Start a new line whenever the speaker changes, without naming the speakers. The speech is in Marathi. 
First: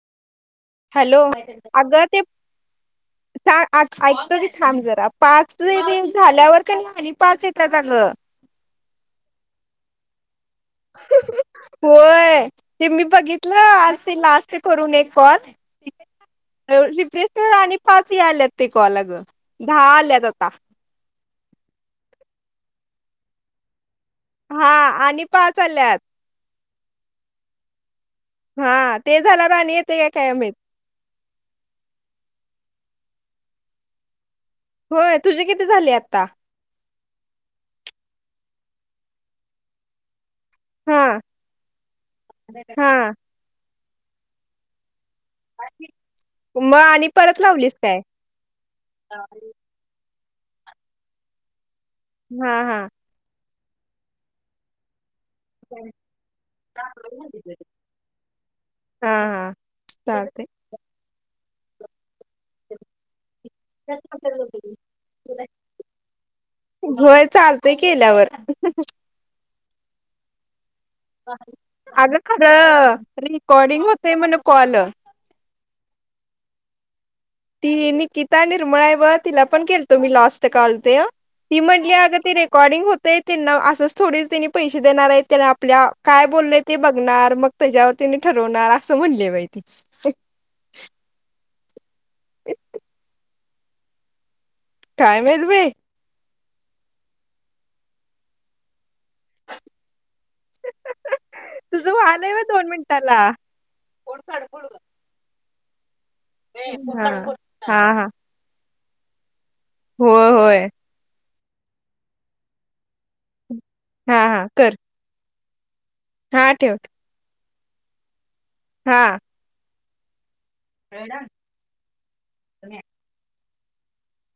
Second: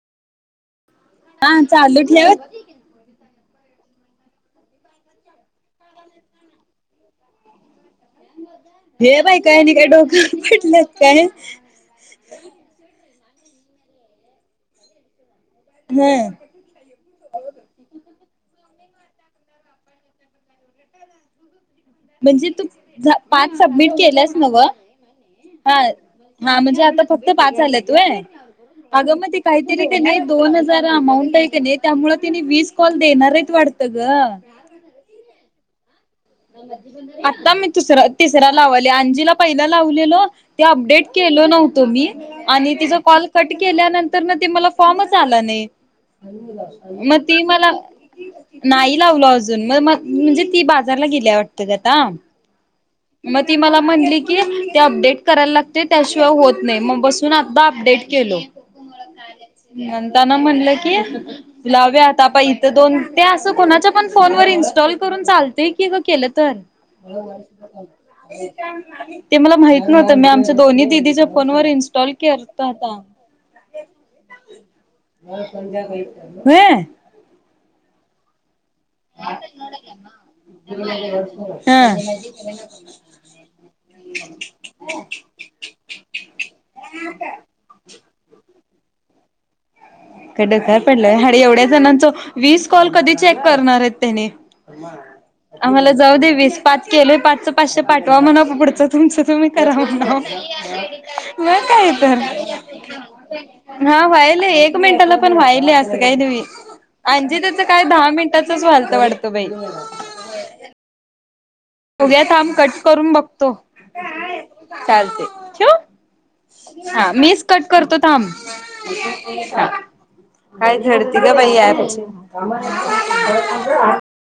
हॅलो
हा
अग
चालू
ते
ठेव
ऐकतो की थांब जरा पाच झाल्यावर का नाही पाच येतात अ गं
हे बाई काय नी काय डोक
होय ते मी बघितलं आज ते लास्ट करून एक कॉल
हा
शेश्वर राणी फार ती आल्यात ते कॉल अग दहा आल्यात आता
म्हणजे तू झा पाच सबमिट के दिल्यास नव्ह
हा आणि पाच
हा
आल्यात
हा म्हण आता फक्त पाच झालाय व्हय
हा
अग
ते
म
झाल्यावर आणि
काहीतरी
येते
का
काय
नाही
काय माहित
दोन हजार अमाऊंट आहे का नाही त्यामुळेनी वीस कॉल देणारेत वाढतं ग
होय तुझे कि ते झाले आता
आता मी तुस तिसरा लावाले आंजीला पहिला लावलेलो. ते
हा
अपडेट केल नव्हतो मी आणि तिचा
हा
कॉल कट केल्यानंतर ते मला फॉर्म
मग आणि
म
परत
म
लावलीस काय
नाही लावल अजुन म्हणजे ती बा घरला गेल्याय वाटत गत ना
हा हा
म ती मला म्हणली की त्या अपडेट कराय लाग त्याशिवाय होत नाही मग बसून आता अपडेट केल
हा हा
म्हनतना
चालते
म्हंटले की, लाव्यात थांबा इथं दोन ते असं कोणाच्या पण फोन वर इन्स्टॉल करून चालतय. अस केल तर
होय चालतय केल्यावर
ते मला माहित नव्हत मी आमच्या दोन् च्या फोन वर इन्स्टॉल
अगं
करत
खरं
आता
रेकॉर्डिंग होतय म्हण कॉल ती नीकितान सुमा हाय बघ तीला पण मी केलतो लास्ट कॉल त्यो ती म्हनली
हा
अग ते रेकॉर्डिंग होतय तेना असच थोडीच पैसे देणार हाईत तेला आपल्या काय बोललय ते बघणार मग त्याच्यावर तेनि ठरवणार. अस म्हटले बाई ते
का डकार पडलय आणि एवढ्याच घनांच वीस कॉल कधी चेक करणार आहेत त्याने
काय माहित बाई
आम्हाला जाऊ दे वीस पाच केलोय पाच पाचशे पाठवा म्हणा पुढचं तुमच तुम्ही कराव ना मग
तुझं
काय तर
व्हालंय व्हय दोन मिनिटाला
हा बायले एक टेन्शन न पण व्हायली असेल..
हा
का आणजी त्याच काय दहा मिनिटाच वलत तवडतो बाई
हो व्हय
बघुया थांब कट करून बघतो.
हा हा कर
चालती ठेऊ?
हा ठेव
हा मी कट करतो थांब
हा
उद्या येत नाहीसा. काय झडती का बाई या ह